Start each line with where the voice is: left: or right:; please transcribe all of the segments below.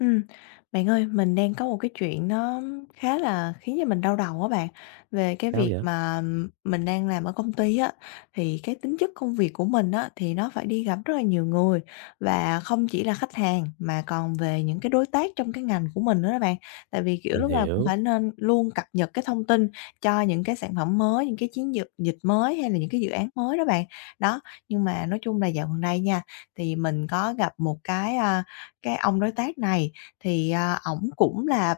left: Ừm, bạn ơi, mình đang có một cái chuyện nó khá là khiến cho mình đau đầu á bạn. Về cái
right: Sao
left: việc
right: vậy?
left: mà mình đang làm ở công ty á, thì cái tính chất công việc của mình á, thì nó phải đi gặp rất là nhiều người và không chỉ là khách hàng mà còn về những cái đối tác trong cái ngành của mình nữa đó bạn. Tại vì, kiểu,
right: Mình
left: lúc nào cũng
right: hiểu.
left: phải nên luôn cập nhật cái thông tin cho những cái sản phẩm mới, những cái chiến dược dịch mới hay là những cái dự án mới đó bạn. Đó, nhưng mà nói chung là dạo gần đây nha, thì mình có gặp một cái, cái ông đối tác này thì, ổng cũng là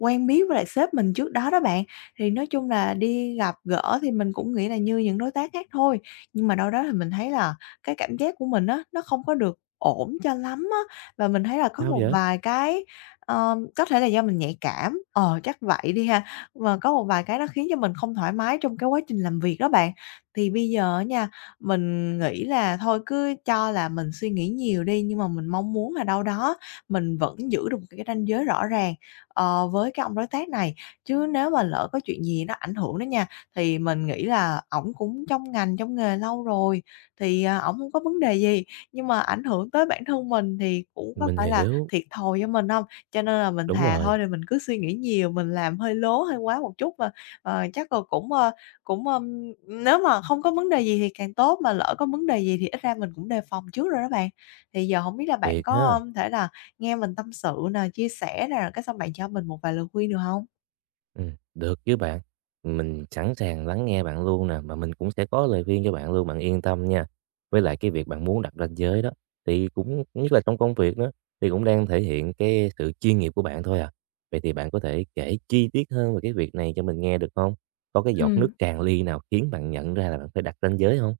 left: quen biết với lại sếp mình trước đó đó bạn, thì nói chung là đi gặp gỡ thì mình cũng nghĩ là như những đối tác khác thôi, nhưng mà đâu đó thì mình thấy là cái cảm giác của mình á, nó không có được ổn cho lắm á, và mình thấy là có
right: Sao
left: một
right: vậy?
left: vài cái, ờ, có thể là do mình nhạy cảm, ờ, chắc vậy đi ha, và có một vài cái nó khiến cho mình không thoải mái trong cái quá trình làm việc đó bạn. Thì bây giờ nha, mình nghĩ là thôi cứ cho là mình suy nghĩ nhiều đi, nhưng mà mình mong muốn là đâu đó mình vẫn giữ được một cái ranh giới rõ ràng, ờ, với cái ông đối tác này. Chứ nếu mà lỡ có chuyện gì nó ảnh hưởng đó nha, thì mình nghĩ là ổng cũng trong ngành, trong nghề lâu rồi, thì, ổng không có vấn đề gì, nhưng mà ảnh hưởng tới bản thân mình thì cũng có
right: Mình
left: phải là
right: hiểu.
left: thiệt thòi cho mình không? Cho nên là mình
right: Đúng
left: thà thôi
right: rồi,
left: thì mình cứ suy nghĩ nhiều, mình làm hơi lố, hơi quá một chút mà, ờ, chắc là cũng, ờ, cũng, nếu mà không có vấn đề gì thì càng tốt, mà lỡ có vấn đề gì thì ít ra mình cũng đề phòng trước rồi đó bạn. Thì giờ không biết là bạn
right: thiệt
left: có,
right: ha.
left: ưm, thể là nghe mình tâm sự nè, chia sẻ nè, cái xong bạn cho mình một vài lời khuyên được không?
right: Được chứ bạn. Mình sẵn sàng lắng nghe bạn luôn nè, mà mình cũng sẽ có lời khuyên cho bạn luôn, bạn yên tâm nha. Với lại cái việc bạn muốn đặt ranh giới đó, thì cũng nhất là trong công việc đó, thì cũng đang thể hiện cái sự chuyên nghiệp của bạn thôi à. Vậy thì bạn có thể kể chi tiết hơn về cái việc này cho mình nghe được không? Có cái giọt nước tràn ly nào khiến bạn nhận ra là bạn phải đặt ranh giới không?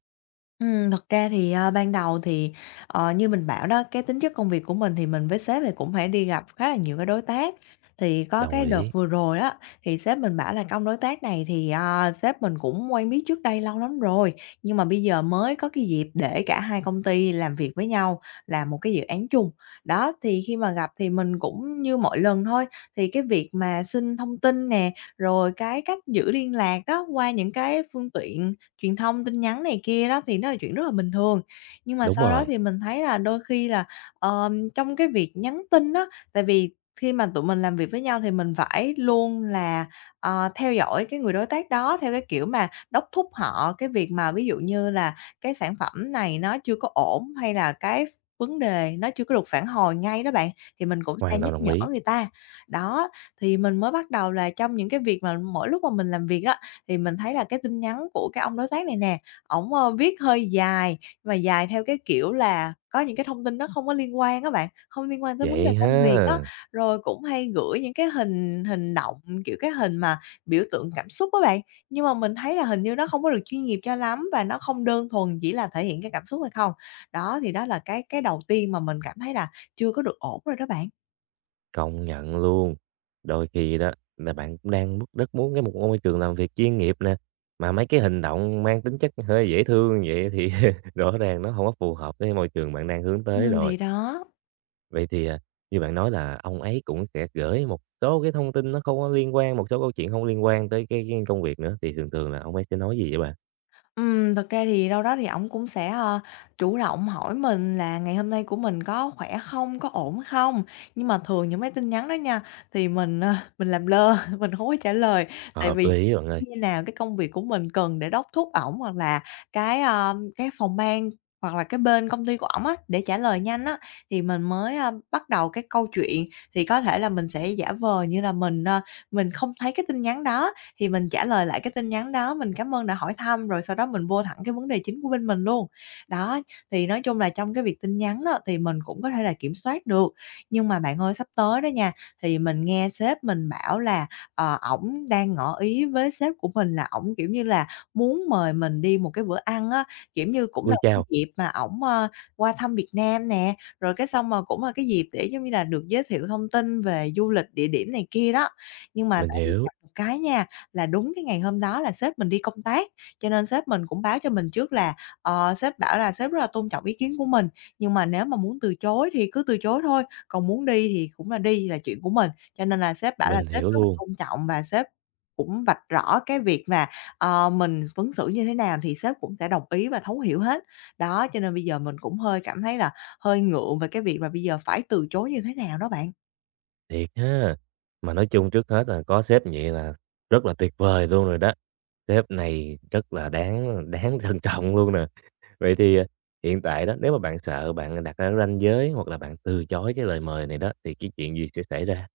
left: Thật ra thì, ờ, ban đầu thì, ờ, như mình bảo đó, cái tính chất công việc của mình thì mình với sếp thì cũng phải đi gặp khá là nhiều cái đối tác. Thì có
right: Đồng
left: cái đợt
right: ý.
left: vừa rồi á, thì sếp mình bảo là "Công đối tác này thì, ờ, sếp mình cũng quen biết trước đây lâu lắm rồi, nhưng mà bây giờ mới có cái dịp để cả hai công ty làm việc với nhau, làm một cái dự án chung." Đó, thì khi mà gặp thì mình cũng như mọi lần thôi, thì cái việc mà xin thông tin nè, rồi cái cách giữ liên lạc đó qua những cái phương tiện truyền thông, tin nhắn này kia đó thì nó là chuyện rất là bình thường. Nhưng mà
right: Đúng
left: sau đó
right: rồi,
left: thì mình thấy là đôi khi là, trong cái việc nhắn tin đó tại vì khi mà tụi mình làm việc với nhau thì mình phải luôn là, ờ, theo dõi cái người đối tác đó theo cái kiểu mà đốc thúc họ cái việc mà ví dụ như là cái sản phẩm này nó chưa có ổn, hay là cái vấn đề nó chưa có được phản hồi ngay đó bạn, thì mình cũng sẽ
right: hoàn
left: nhắc
right: toàn đồng
left: nhở
right: ý.
left: người ta. Đó, thì mình mới bắt đầu là trong những cái việc mà mỗi lúc mà mình làm việc đó thì mình thấy là cái tin nhắn của cái ông đối tác này nè, ổng, ơ, viết hơi dài, mà dài theo cái kiểu là có những cái thông tin nó không có liên quan á bạn, không liên quan tới vấn đề
right: Vậy
left: công
right: ha.
left: việc á. Rồi cũng hay gửi những cái hình hình động, kiểu, cái hình mà biểu tượng cảm xúc á bạn, nhưng mà mình thấy là hình như nó không có được chuyên nghiệp cho lắm và nó không đơn thuần chỉ là thể hiện cái cảm xúc hay không. Đó, thì đó là cái đầu tiên mà mình cảm thấy là chưa có được ổn rồi đó bạn.
right: Công nhận luôn. Đôi khi đó là bạn cũng đang rất rất muốn cái một môi trường làm việc chuyên nghiệp nè, mà mấy cái hành động mang tính chất hơi dễ thương vậy thì rõ ràng nó không có phù hợp với môi trường bạn đang hướng tới rồi.
left: Thì đó.
right: Vậy thì, như bạn nói là ông ấy cũng sẽ gửi một số cái thông tin nó không có liên quan, một số câu chuyện không liên quan tới cái công việc nữa, thì thường thường là ông ấy sẽ nói gì vậy bạn?
left: Thực ra thì đâu đó thì ổng cũng sẽ, ờ, chủ động hỏi mình là "Ngày hôm nay của mình có khỏe không? Có ổn không?" Nhưng mà thường những mấy tin nhắn đó nha, thì mình, ờ, mình làm lơ, mình không có trả lời, tại
right: Hợp
left: vì
right: lý bạn ơi.
left: như nào cái công việc của mình cần để đốc thúc ổng hoặc là cái, ờ, cái phòng ban hoặc là cái bên công ty của ổng á, để trả lời nhanh á, thì mình mới, a, bắt đầu cái câu chuyện. Thì có thể là mình sẽ giả vờ như là mình, ờ, mình không thấy cái tin nhắn đó, thì mình trả lời lại cái tin nhắn đó, mình cảm ơn đã hỏi thăm, rồi sau đó mình vô thẳng cái vấn đề chính của bên mình luôn. Đó, thì nói chung là trong cái việc tin nhắn đó thì mình cũng có thể là kiểm soát được. Nhưng mà bạn ơi, sắp tới đó nha, thì mình nghe sếp mình bảo là, ờ, ổng đang ngỏ ý với sếp của mình là ổng, kiểu như là, muốn mời mình đi một cái bữa ăn á, kiểu như, cũng là
right: Ôi
left: cái
right: chao!
left: dịp mà ổng, ờ, qua thăm Việt Nam nè, rồi cái xong mà cũng là cái dịp để, giống như là, được giới thiệu thông tin về du lịch, địa điểm này kia đó. Nhưng mà
right: Mình
left: tại vì gặp
right: hiểu,
left: một cái nha là đúng cái ngày hôm đó là sếp mình đi công tác, cho nên sếp mình cũng báo cho mình trước là, ờ, sếp bảo là sếp rất là tôn trọng ý kiến của mình, nhưng mà nếu mà muốn từ chối thì cứ từ chối thôi, còn muốn đi thì cũng là đi, là chuyện của mình. Cho nên là sếp bảo là
right: mình
left: sếp
right: hiểu
left: rất là
right: luôn.
left: tôn trọng và sếp cũng vạch rõ cái việc là, ờ, mình ứng xử như thế nào thì sếp cũng sẽ đồng ý và thấu hiểu hết. Đó, cho nên bây giờ mình cũng hơi cảm thấy là hơi ngượng về cái việc mà bây giờ phải từ chối như thế nào đó bạn.
right: Thiệt ha! Mà nói chung trước hết là có sếp vậy là rất là tuyệt vời luôn rồi đó. Sếp này rất là đáng đáng trân trọng luôn nè. Vậy thì, hiện tại đó, nếu mà bạn sợ bạn đặt ra ranh giới hoặc là bạn từ chối cái lời mời này đó, thì cái chuyện gì sẽ xảy ra?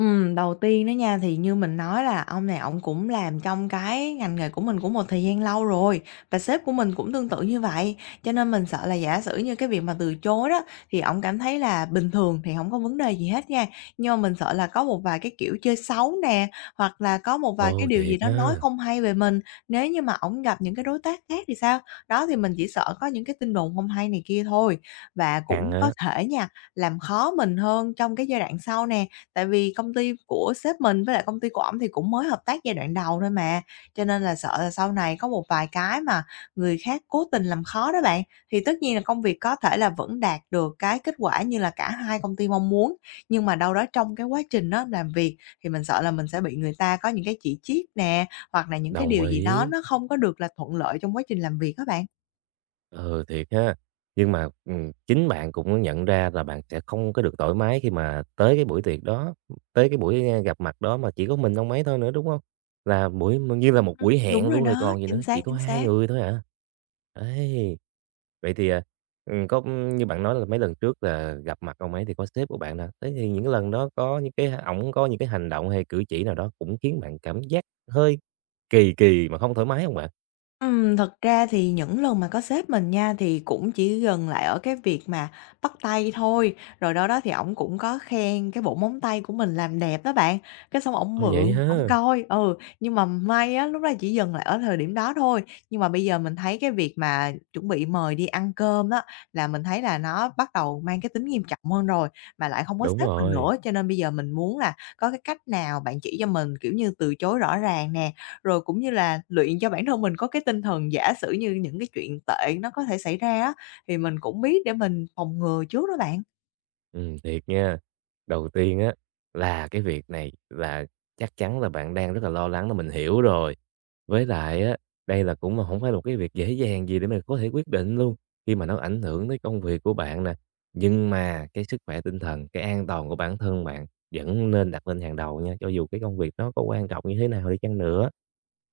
left: Đầu tiên đó nha, thì như mình nói là ông này ông cũng làm trong cái ngành nghề của mình cũng một thời gian lâu rồi, và sếp của mình cũng tương tự như vậy. Cho nên mình sợ là giả sử như cái việc mà từ chối đó, thì ông cảm thấy là bình thường thì không có vấn đề gì hết nha. Nhưng mà mình sợ là có một vài cái kiểu chơi xấu nè, hoặc là có một vài cái
right: Ồ,
left: điều gì
right: thiệt
left: đó nói
right: ha!
left: không hay về mình, nếu như mà ổng gặp những cái đối tác khác thì sao? Đó, thì mình chỉ sợ có những cái tin đồn không hay này kia thôi. Và
right: Căng
left: cũng có
right: á,
left: thể nha, làm khó mình hơn trong cái giai đoạn sau nè. Tại vì công ty của sếp mình với lại công ty của ổng thì cũng mới hợp tác giai đoạn đầu thôi mà, cho nên là sợ là sau này có một vài cái mà người khác cố tình làm khó đó bạn, thì tất nhiên là công việc có thể là vẫn đạt được cái kết quả như là cả hai công ty mong muốn. Nhưng mà đâu đó trong cái quá trình á làm việc thì mình sợ là mình sẽ bị người ta có những cái chỉ trích nè, hoặc là những cái
right: đồng
left: điều gì đó
right: ý.
left: nó không có được là thuận lợi trong quá trình làm việc các bạn.
right: Ừ, thiệt ha. Nhưng mà, chính bạn cũng nhận ra là bạn sẽ không có được thoải mái khi mà tới cái buổi tiệc đó, tới cái buổi, gặp mặt đó mà chỉ có mình ông ấy thôi nữa, đúng không? Là buổi m như là một
left: Ừm.
right: buổi
left: Đúng
right: hẹn
left: rồi
right: luôn rồi
left: đó,
right: còn gì
left: chính
right: nữa, chỉ
left: xác,
right: có
left: chính
right: hai
left: xác.
right: người thôi à. Đấy, vậy thì, có như bạn nói là mấy lần trước là gặp mặt ông ấy thì có sếp của bạn nè, thế thì những lần đó có những cái ổng có những cái hành động hay cử chỉ nào đó cũng khiến bạn cảm giác hơi kỳ kỳ mà không thoải mái không bạn?
left: Thật ra thì những lần mà có sếp mình nha, thì cũng chỉ dừng lại ở cái việc mà bắt tay thôi, rồi đâu đó thì ổng cũng có khen cái bộ móng tay của mình làm đẹp đó bạn, cái xong ổng
right: Ồ, vậy
left: mượn, ổng
right: ha,
left: coi, ừ, nhưng mà may á, lúc đó chỉ dừng lại ở thời điểm đó thôi. Nhưng mà bây giờ mình thấy cái việc mà chuẩn bị mời đi ăn cơm á, là mình thấy là nó bắt đầu mang cái tính nghiêm trọng hơn rồi, mà lại không có
right: đúng
left: sếp mình
right: rồi.
left: nữa, cho nên bây giờ mình muốn là có cái cách nào bạn chỉ cho mình, kiểu như, từ chối rõ ràng nè, rồi cũng như là luyện cho bản thân mình có cái tinh thần giả sử như những cái chuyện tệ nó có thể xảy ra á, thì mình cũng biết để mình phòng ngừa trước đó bạn.
right: Thiệt nha. Đầu tiên á, là cái việc này là chắc chắn là bạn đang rất là lo lắng là mình hiểu rồi. Với lại á, đây là cũng là không phải là một cái việc dễ dàng gì để mà có thể quyết định luôn, khi mà nó ảnh hưởng tới công việc của bạn nè. Nhưng mà cái sức khỏe tinh thần, cái an toàn của bản thân bạn vẫn nên đặt lên hàng đầu nha, cho dù cái công việc nó có quan trọng như thế nào đi chăng nữa.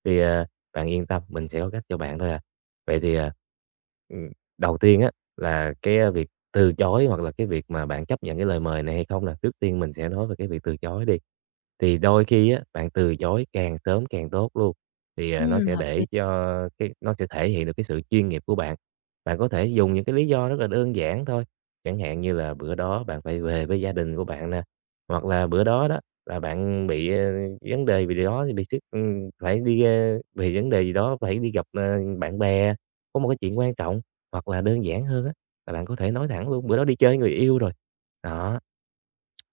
right: Thì, bạn yên tâm, mình sẽ có cách cho bạn thôi à. Vậy thì, ừm, đầu tiên á, là việc từ chối hoặc là cái việc mà bạn chấp nhận cái lời mời này hay không là trước tiên mình sẽ nói về cái việc từ chối đi. Thì đôi khi á, bạn từ chối càng sớm càng tốt luôn, thì, nó sẽ
left: Hợp
right: để cho cái nó sẽ thể hiện được cái sự chuyên nghiệp của bạn. Bạn có thể dùng những cái lý do rất là đơn giản thôi, chẳng hạn như là bữa đó bạn phải về với gia đình của bạn nè, hoặc là bữa đó đó là bạn bị, vấn đề về điều đó thì bị sức phải đi, vì vấn đề gì đó phải đi gặp, bạn bè, có một cái chuyện quan trọng, hoặc là đơn giản hơn á, là bạn có thể nói thẳng luôn: "Bữa đó đi chơi người yêu rồi." Đó.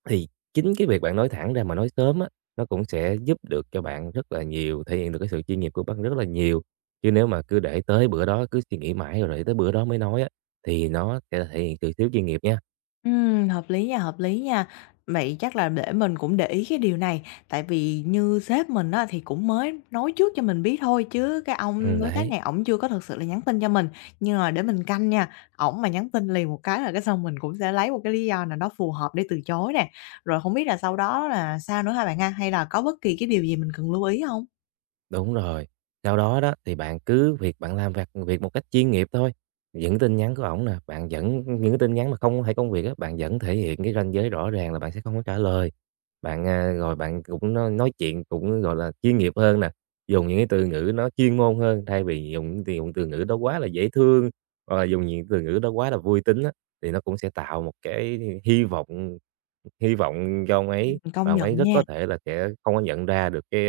right: Thì chính cái việc bạn nói thẳng ra mà nói sớm á, nó cũng sẽ giúp được cho bạn rất là nhiều, thể hiện được cái sự chuyên nghiệp của bạn rất là nhiều. Chứ nếu mà cứ để tới bữa đó, cứ suy nghĩ mãi rồi để tới bữa đó mới nói á, thì nó sẽ thể hiện sự thiếu chuyên nghiệp nha.
left: Hợp lý nha, hợp lý nha. Vậy chắc là để mình cũng để ý cái điều này, tại vì như sếp mình á, thì cũng mới nói trước cho mình biết thôi chứ cái ông đối tác
right: Đấy.
left: này ổng chưa có thực sự là nhắn tin cho mình. Nhưng mà để mình canh nha, ổng mà nhắn tin liền một cái là cái xong mình cũng sẽ lấy một cái lý do nào đó phù hợp để từ chối nè. Rồi không biết là sau đó là sao nữa hả bạn ha? Hay là có bất kỳ cái điều gì mình cần lưu ý không?
right: Đúng rồi. Sau đó đó thì bạn cứ việc bạn làm vặt việc một cách chuyên nghiệp thôi. Những tin nhắn của ổng nè, bạn vẫn những cái tin nhắn mà không phải công việc á, bạn vẫn thể hiện cái ranh giới rõ ràng là bạn sẽ không có trả lời. Bạn, rồi bạn cũng nói chuyện cũng, gọi là, chuyên nghiệp hơn nè, dùng những cái từ ngữ nó chuyên môn hơn thay vì dùng thì dùng từ ngữ đó quá là dễ thương, hoặc là dùng những từ ngữ đó quá là vui tính á, thì nó cũng sẽ tạo một cái hy vọng hy vọng cho ông ấy và
left: Công
right: ông ấy
left: nhận
right: rất
left: nha.
right: có thể là sẽ không có nhận ra được cái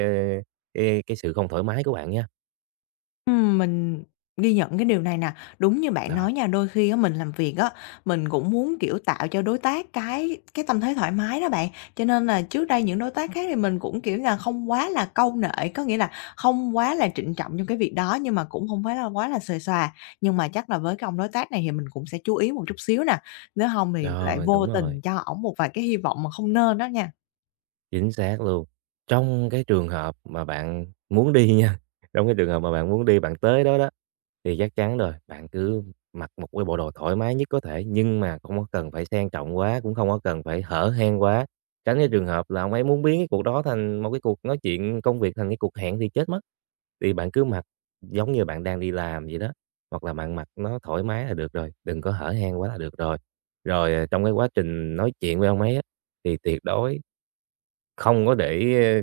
right: cái cái sự không thoải mái của bạn nhé.
left: Mình ghi nhận cái điều này nè. Đúng như bạn
right: Rồi,
left: nói nha, đôi khi á mình làm việc á, mình cũng muốn, kiểu, tạo cho đối tác cái tâm thế thoải mái đó bạn. Cho nên là trước đây những đối tác khác thì mình cũng, kiểu là, không quá là câu nệ, có nghĩa là không quá là trịnh trọng trong cái việc đó, nhưng mà cũng không phải là quá là xuề xòa. Nhưng mà chắc là với cái ông đối tác này thì mình cũng sẽ chú ý một chút xíu nè, nếu không thì lại
right: rồi,
left: vô
right: đúng rồi,
left: tình cho ổng một vài cái hy vọng mà không nên đó nha.
right: chính xác luôn. Trong cái trường hợp mà bạn muốn đi nha, trong cái trường hợp mà bạn muốn đi, bạn tới đó đó, thì chắc chắn rồi, bạn cứ mặc một cái bộ đồ thoải mái nhất có thể, nhưng mà không có cần phải sang trọng quá, cũng không có cần phải hở hang quá. Tránh cái trường hợp là ông ấy muốn biến cái cuộc đó thành một cái cuộc nói chuyện công việc, thành cái cuộc hẹn thì chết mất. Thì bạn cứ mặc giống như bạn đang đi làm vậy đó, hoặc là bạn mặc nó thoải mái là được rồi, đừng có hở hang quá là được rồi. Rồi, trong cái quá trình nói chuyện với ông ấy á, thì tuyệt đối không có để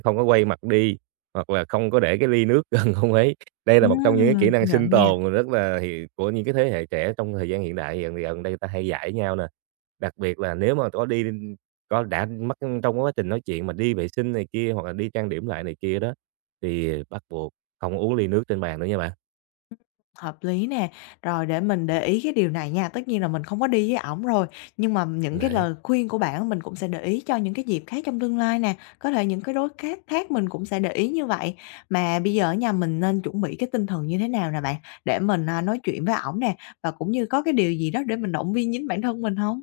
right: không có quay mặt đi, hoặc là không có để cái ly nước gần ông ấy. Đây là một trong những cái kỹ
left: Công
right: năng sinh
left: nhận nha.
right: tồn rất là hiệu của những cái thế hệ trẻ trong thời gian hiện đại, gần gần đây người ta hay dạy nhau nè. Đặc biệt là nếu mà có đi có đã mất trong quá trình nói chuyện mà đi vệ sinh này kia, hoặc là đi trang điểm lại này kia đó, thì bắt buộc không uống ly nước trên bàn nữa nha bạn.
left: Hợp lý nè, rồi để mình để ý cái điều này nha. Tất nhiên là mình không có đi với ổng rồi, nhưng mà những cái
right: Đấy.
left: lời khuyên của bạn mình cũng sẽ để ý cho những cái dịp khác trong tương lai nè. Có thể những cái đối khác khác mình cũng sẽ để ý như vậy. Mà bây giờ ở nhà mình nên chuẩn bị cái tinh thần như thế nào nè bạn? Để mình, nói chuyện với ổng nè, và cũng như có cái điều gì đó để mình động viên chính bản thân mình không?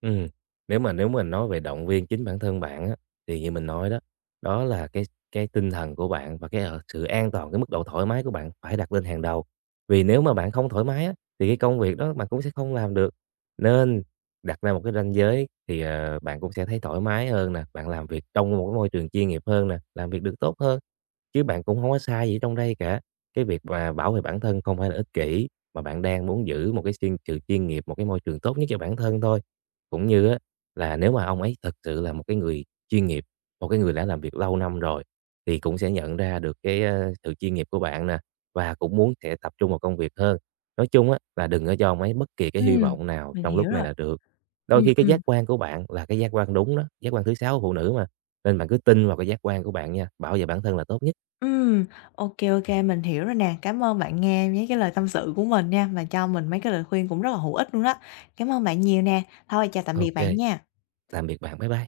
right: Ừ nếu mà mình nói về động viên chính bản thân bạn á, thì như mình nói đó, đó là cái tinh thần của bạn và cái, sự an toàn, cái mức độ thoải mái của bạn phải đặt lên hàng đầu. Vì nếu mà bạn không thoải mái á, thì cái công việc đó bạn cũng sẽ không làm được. Nên đặt ra một cái ranh giới thì, bạn cũng sẽ thấy thoải mái hơn nè, bạn làm việc trong một cái môi trường chuyên nghiệp hơn nè, làm việc được tốt hơn, chứ bạn cũng không có sai gì trong đây cả. Cái việc mà bảo vệ bản thân không phải là ích kỷ, mà bạn đang muốn giữ một cái sự chuyên nghiệp, một cái môi trường tốt nhất cho bản thân thôi. Cũng như á là nếu mà ông ấy thật sự là một cái người chuyên nghiệp, một cái người đã làm việc lâu năm rồi, thì cũng sẽ nhận ra được cái, sự chuyên nghiệp của bạn nè, và cũng muốn sẽ tập trung vào công việc hơn. Nói chung á là đừng có cho ông ấy bất kỳ cái hy
left: Ừm,
right: vọng nào
left: Mình
right: trong
left: hiểu
right: lúc này
left: rồi.
right: là được. Đôi
left: Ừm,
right: khi cái
left: ừm.
right: giác quan của bạn là cái giác quan đúng đó, giác quan thứ 6 của phụ nữ mà, nên bạn cứ tin vào cái giác quan của bạn nha, bảo vệ bản thân là tốt nhất.
left: Ừm, ok ok mình hiểu rồi nè. Cảm ơn bạn nghe mấy cái lời tâm sự của mình nha, mà cho mình mấy cái lời khuyên cũng rất là hữu ích luôn đó. Cảm ơn bạn nhiều nè. Thôi chào tạm biệt
right: Ok,
left: bạn nha.
right: tạm biệt bạn, bye bye.